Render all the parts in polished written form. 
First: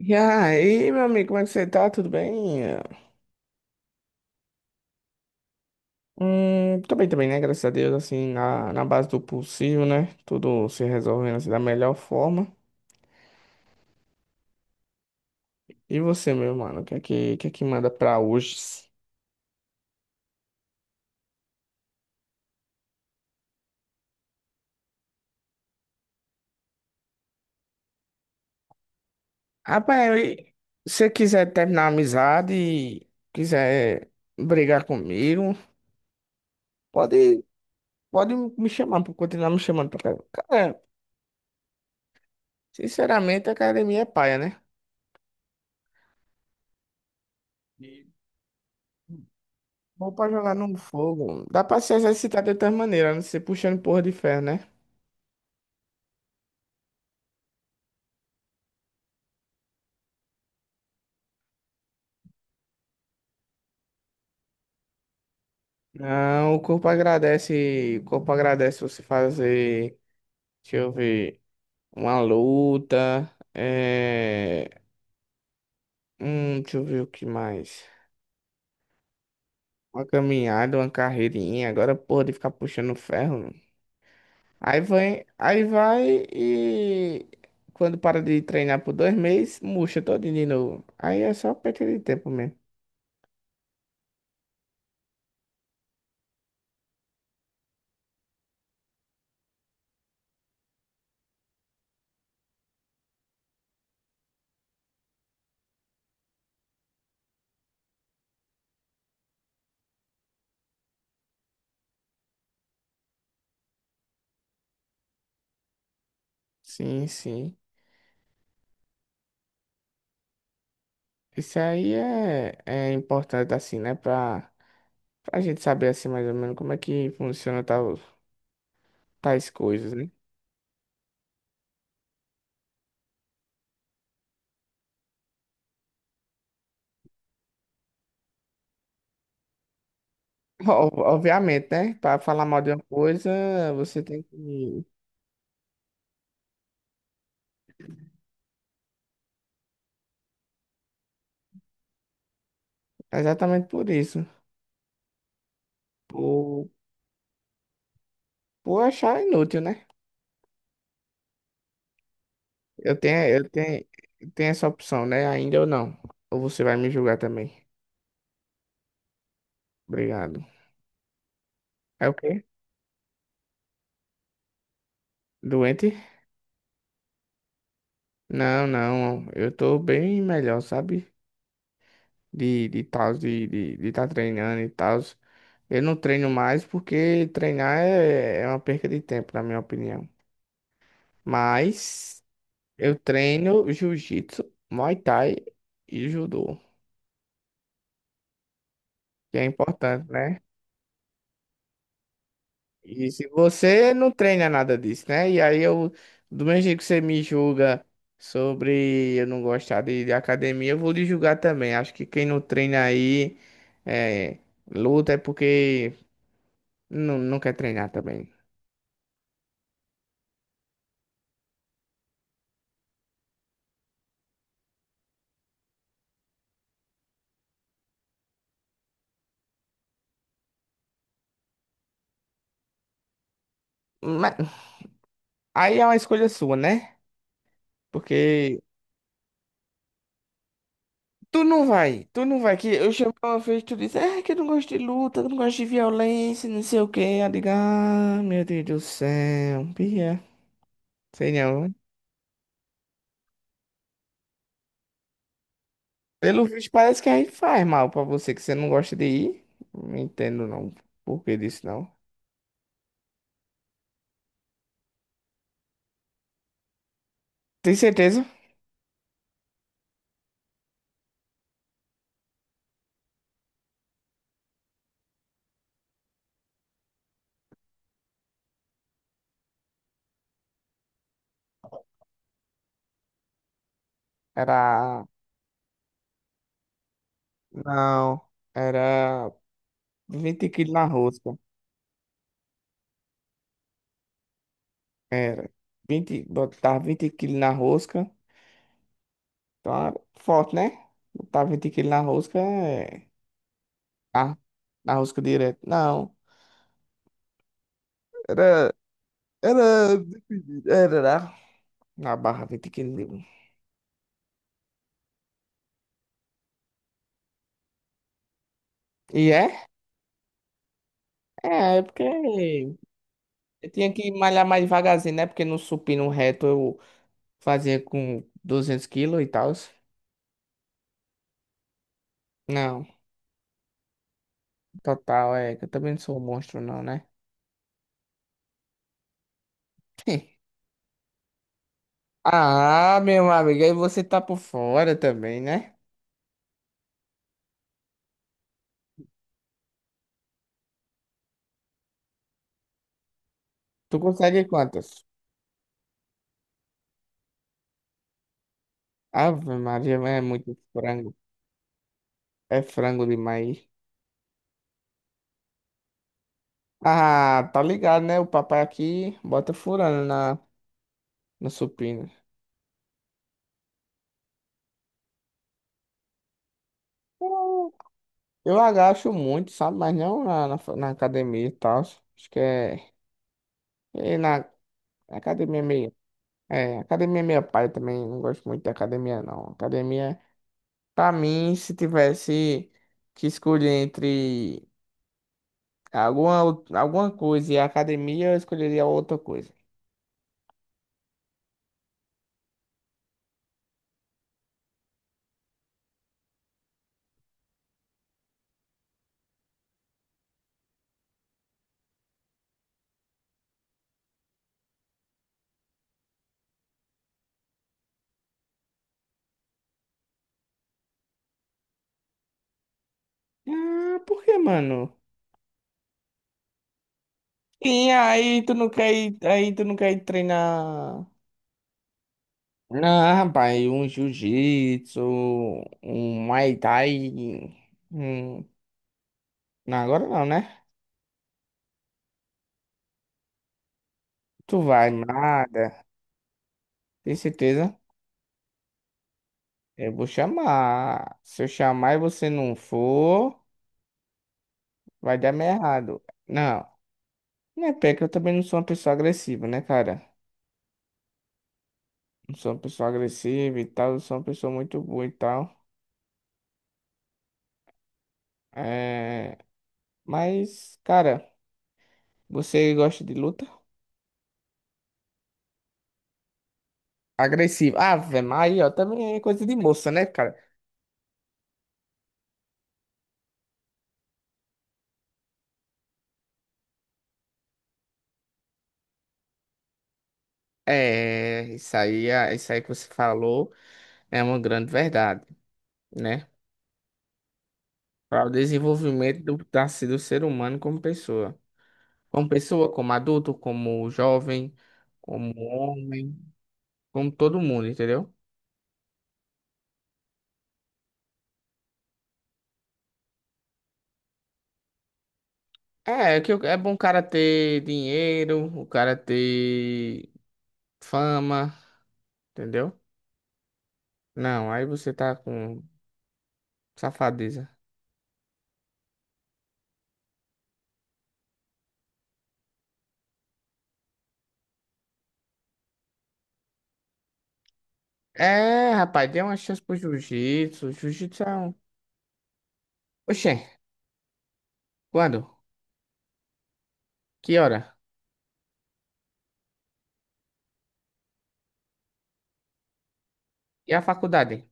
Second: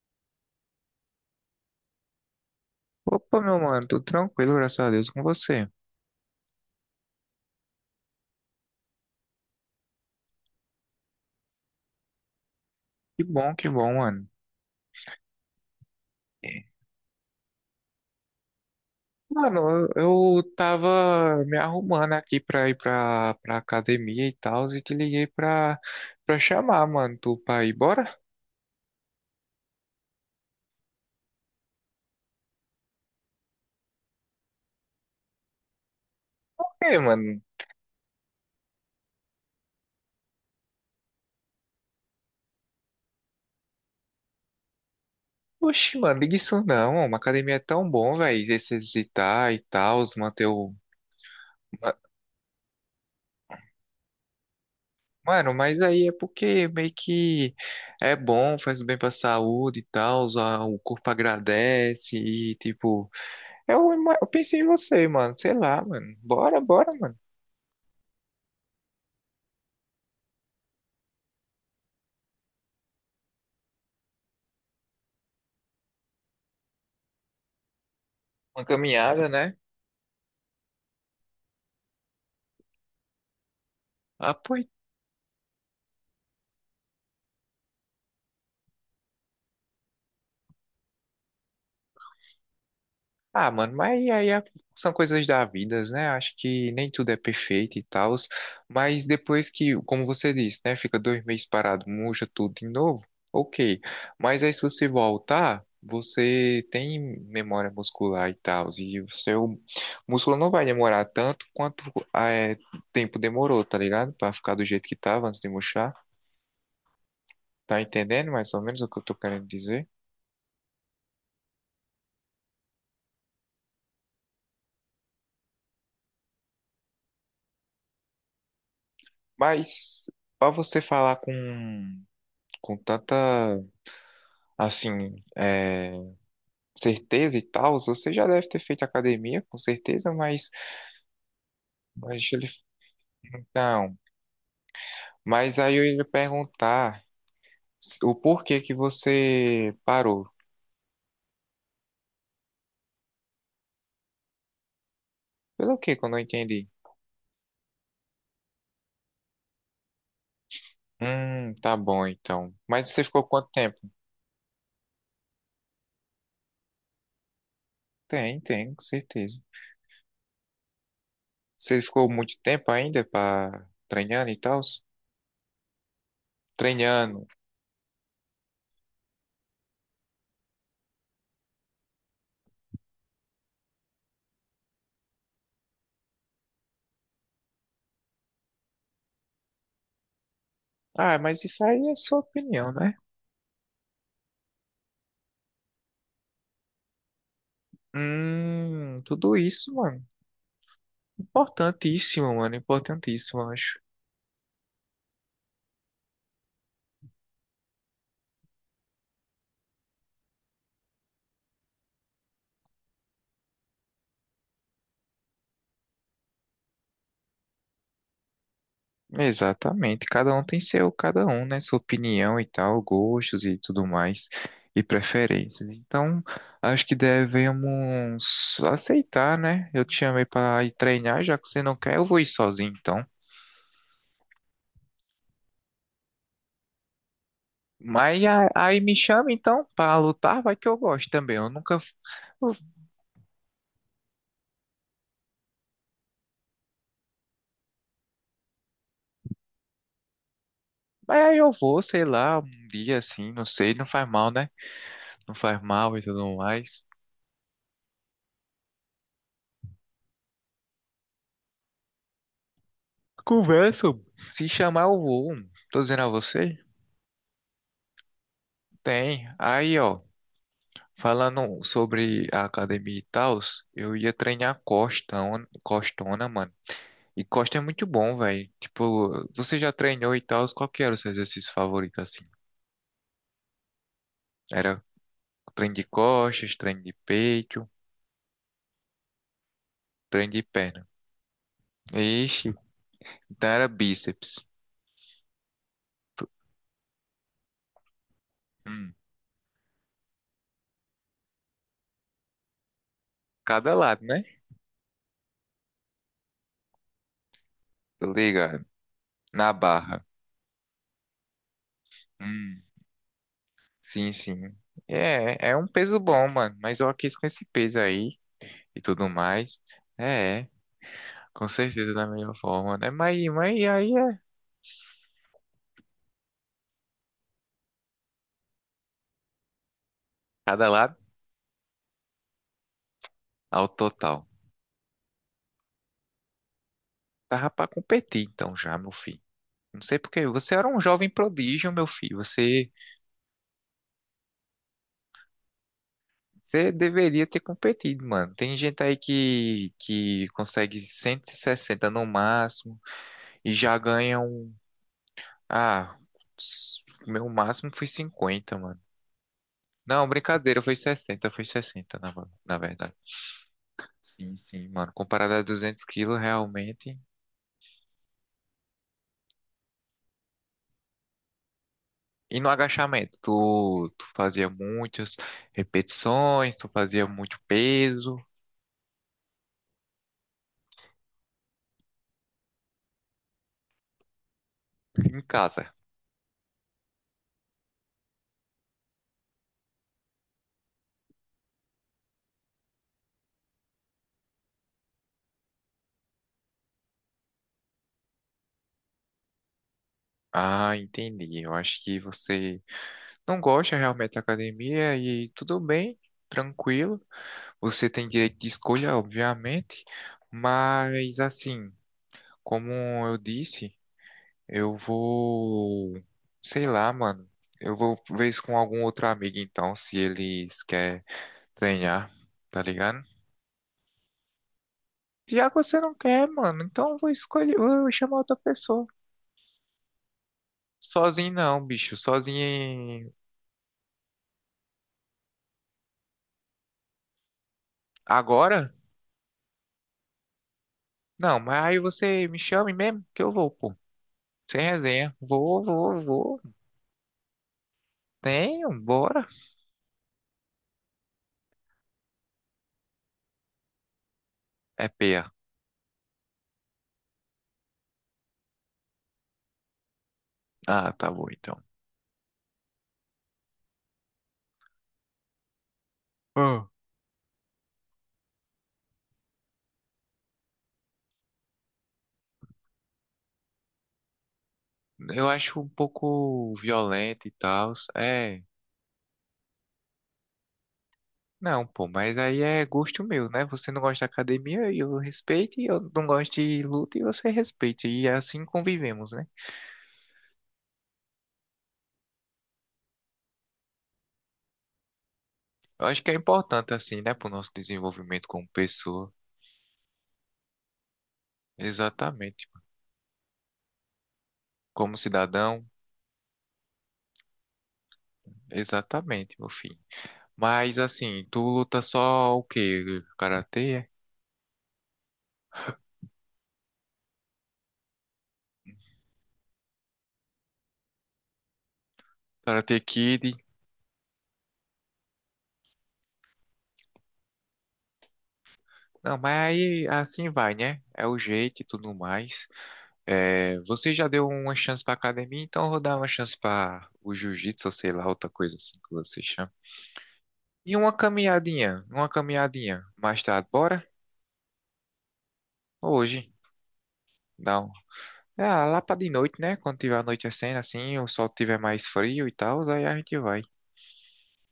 E aí, meu amigo, como é que você tá? Tudo bem? Opa, meu mano, tudo tranquilo, graças a Deus, com você. Tô bem também, né? Graças a Deus, assim, na base do possível, né? Tudo se resolvendo assim, da melhor forma. Que bom, mano. E você, meu mano, o que é que manda pra hoje? Mano, eu tava me arrumando aqui pra ir pra academia e tal, e te liguei pra chamar, mano, tu pra ir, bora? Rapaz, e se você quiser terminar a amizade e quiser brigar comigo, É, pode, mano. pode me chamar, pode continuar me chamando pra cara. Cara, sinceramente, a academia é paia, né? Oxi, mano, liga isso não. Uma academia é tão bom, velho, se exercitar e tal, Bom pra manter jogar o... no fogo. Dá pra se ma- exercitar de outras maneiras, não ser puxando porra de ferro, né? Mano, mas aí é porque meio que é bom, faz bem pra saúde e tal, o corpo agradece e, tipo... Eu pensei em você, mano. Sei lá, mano. Não, Bora, bora, mano. O corpo agradece você fazer, deixa eu ver, uma luta, é, deixa eu ver o que mais. Uma caminhada, né? Uma caminhada, uma carreirinha, agora porra de ficar puxando ferro, mano. Ah, pois. Aí vai e quando para de treinar por 2 meses, murcha todinho de novo. Aí é só perda de tempo mesmo. Ah, mano, são coisas da vida, né? Acho que nem tudo é perfeito e tal. Mas depois que, como você disse, né? Fica 2 meses parado, murcha tudo de novo. Ok. Mas aí se você voltar, você tem memória muscular e tal. E o seu músculo não vai demorar tanto quanto ah, é, tempo demorou, tá ligado? Pra ficar do jeito que tava antes de murchar. Sim, sim. Tá entendendo mais ou menos o que eu tô querendo dizer? Isso aí é importante assim, né, pra gente saber assim mais ou menos como é que funciona tal, tais coisas, Mas né? pra você falar com tanta, assim, é, certeza e tal, você já deve ter feito academia, com certeza, Obviamente, né? mas Para deixa falar ele... mal de uma coisa, Então, você tem que. mas aí eu ia lhe perguntar o porquê que você parou. Exatamente por isso. Pelo quê? Que eu não entendi? Por, por achar inútil, né? Tá bom então. Mas Eu você tenho, ficou eu quanto tempo? tenho, eu tenho essa opção, né? Ainda ou não. Ou você vai me julgar também. Tem, tem, com certeza. Obrigado. Você É ficou o muito quê? tempo ainda pra treinando e tal? Doente? Treinando. Não, não. Eu tô bem melhor, sabe? De tá treinando e tal. Eu não treino mais porque treinar é uma perca de tempo, na minha opinião. Ah, mas isso aí é sua Mas. opinião, né? Eu treino jiu-jitsu, muay thai e judô, Tudo que é isso, mano. importante, né? Importantíssimo, mano. E se Importantíssimo, eu acho. você não treina nada disso, né? E aí eu, do mesmo jeito que você me julga sobre eu não gostar de academia, eu vou lhe julgar também. Acho que quem não treina aí é, luta é porque não quer treinar também. Exatamente. Cada um tem seu, cada um, né? Sua opinião e tal, gostos e tudo mais, e preferências. Então, acho que devemos aceitar, né? Eu te chamei para ir treinar, já que você não quer, eu vou ir sozinho, então. Mas, aí é uma escolha sua, né? Porque Aí me chama, então, para lutar, vai que eu gosto também. Tu Eu não nunca. vai, tu não vai. Que eu chamei uma vez, tu disse, é que eu não gosto de luta, que eu não gosto de violência, não sei o quê. Eu digo, ah, meu Deus do céu, Bia. Mas Sei aí eu não. vou, sei lá, um dia assim, não sei, não faz mal, né? Não faz mal e tudo Pelo visto, mais. parece que aí faz mal pra você, que você não gosta de ir. Não entendo não por que disso, não. Conversam. Se chamar, eu vou. Tô dizendo a você? Tem certeza? Tem. Aí, ó, falando sobre a academia e tal, eu ia treinar costona, mano. E costa é muito bom, velho. Tipo, você já treinou e tal, qual que era o seu exercício favorito, assim? Era Era. treino de costas, treino de peito, Não. Era treino de 20 quilos na perna. rosca. Ixi, então era bíceps. Era 20, Tu- botar 20 quilos na rosca. Hum, Então, forte, né? Botar 20 quilos na rosca é. cada lado, né? Ah, Arrusca direto. Não. Tô ligado. Era. Na Era. barra. Era lá na barra Hum. 20 quilos. Sim, sim. É, é um peso bom, mano. Mas eu quis com esse peso aí e tudo E é? mais. É, é, com É, é certeza da melhor porque forma, né? Mas eu tinha aí que é malhar mais devagarzinho, né? Porque no supino reto eu fazia com 200 quilos e tal. cada lado Não, ao total. total, é que eu também não sou um monstro, não, né? Tava pra competir então já, meu filho. Não sei porque você era um jovem prodígio, meu filho. Você, Ah, meu amigo, aí você tá por fora também, né? você deveria ter competido, mano. Tem gente aí que consegue 160 no máximo e já Tu ganha consegue um. quantas? Ah, o meu máximo foi 50, mano. Ave Maria, Não, mas é muito brincadeira, foi frango. 60, foi 60, na É verdade. frango demais. Sim, sim, mano. Comparado a 200 quilos, realmente. Ah, tá ligado, né? O papai aqui bota furando na supina. E no agachamento, tu fazia muitas repetições, tu fazia muito Eu peso eu agacho muito, sabe? Mas não na academia e tal. Acho que é. E na em academia casa. meio. É, academia é meio pai também. Não gosto muito de academia, não. Academia, pra mim, se tivesse que escolher entre alguma coisa e a academia, eu escolheria outra coisa. Ah, entendi. Eu acho que você não gosta realmente da academia, e tudo bem, tranquilo. Você tem direito de escolha, obviamente, mas assim, como eu disse. Eu vou, sei lá, mano. Eu vou ver isso com algum outro amigo então, se eles querem treinar, tá ligado? Ah, por que, mano? Já que você não quer, mano, então eu vou escolher, eu E vou chamar outra pessoa. Aí tu não quer ir treinar. Sozinho não, bicho. Não, rapaz, um jiu-jitsu, um Muay Thai. Um... Agora? Não, agora não, né? Não, mas aí você me chame mesmo que eu vou, pô. Tu Sem vai, resenha. Vou, nada. vou, vou. Tem certeza? Tenho, bora. Eu vou chamar. Se eu chamar e você não for, É vai peia. dar meio errado. Não, não é pé que eu também não sou uma pessoa agressiva, né, cara? Ah, tá bom então. Não sou uma pessoa agressiva e tal, eu sou uma pessoa muito boa e tal. Ah. É... Mas, cara, você gosta de luta? Eu acho um pouco violento e tal. Agressiva. Ah, velho, mas É. aí, ó, também é coisa de moça, né, cara? Não, pô, mas aí é gosto meu, né? Você não gosta de academia, eu respeito, e eu não gosto de luta e você respeita. E é assim convivemos, né? É, isso aí que você falou é uma grande verdade, Eu acho que é né? importante, assim, né, pro nosso desenvolvimento Para o como pessoa. desenvolvimento do ser humano como pessoa. Como Exatamente. pessoa, como adulto, como jovem, Como como cidadão, homem, como todo mundo, entendeu? exatamente, meu filho. Mas assim, tu luta só o quê? Karatê? É? É, é que é bom o cara ter dinheiro, o cara ter fama, entendeu? Karate Kid? Não, aí você tá com safadeza. Não, mas aí assim vai, né? É o jeito e tudo mais. É, você já deu uma chance pra academia, então eu vou dar uma chance pra o jiu-jitsu, ou sei lá, outra coisa É, assim que rapaz, você dê uma chama. chance pro jiu-jitsu. E Jiu-jitsu é um. Uma caminhadinha mais Oxê, tarde, bora? quando? Hoje, Que dá um. hora? É, lá pra de noite, né? Quando tiver anoitecendo assim, o sol tiver mais frio e tal, aí a gente vai. E a faculdade?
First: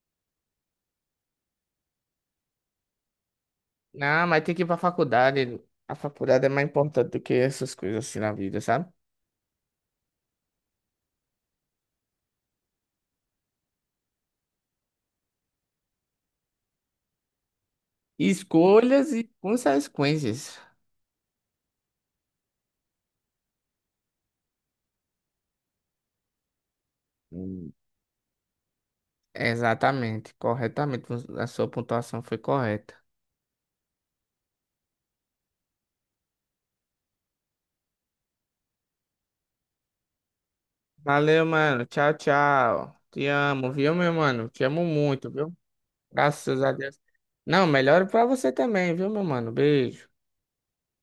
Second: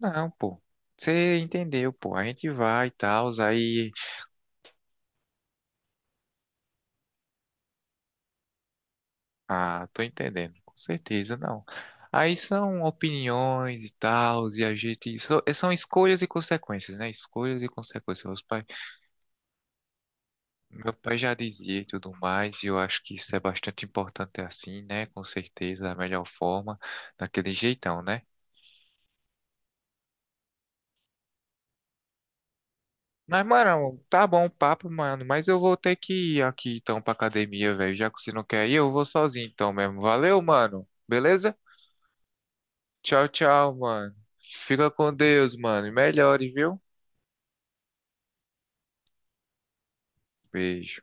Não, pô. Você entendeu, pô. A gente vai e tal, aí. Não, mas tem que ir pra faculdade. A faculdade é mais importante do que essas coisas assim na vida, sabe? Ah, tô entendendo, com certeza, não. Aí são opiniões e tal, e a gente. São escolhas e consequências, né? Escolhas e consequências. Escolhas e consequências. Meu pai já dizia e tudo mais, e eu acho que isso é bastante importante assim, né? Com certeza, da melhor forma, daquele Hum. jeitão, né? Exatamente, corretamente. A sua pontuação foi correta. Mas, mano, tá bom o papo, mano, mas eu vou ter que ir aqui então pra academia, velho. Já que você não quer ir, eu vou sozinho então mesmo. Valeu, mano. Valeu, Beleza? mano. Tchau, tchau. Tchau, Te amo, tchau, viu, meu mano. mano? Te amo Fica com muito, viu? Deus, mano. E melhores, Graças a viu? Deus. Não, melhor pra você também, viu, meu mano? Beijo. Beijo.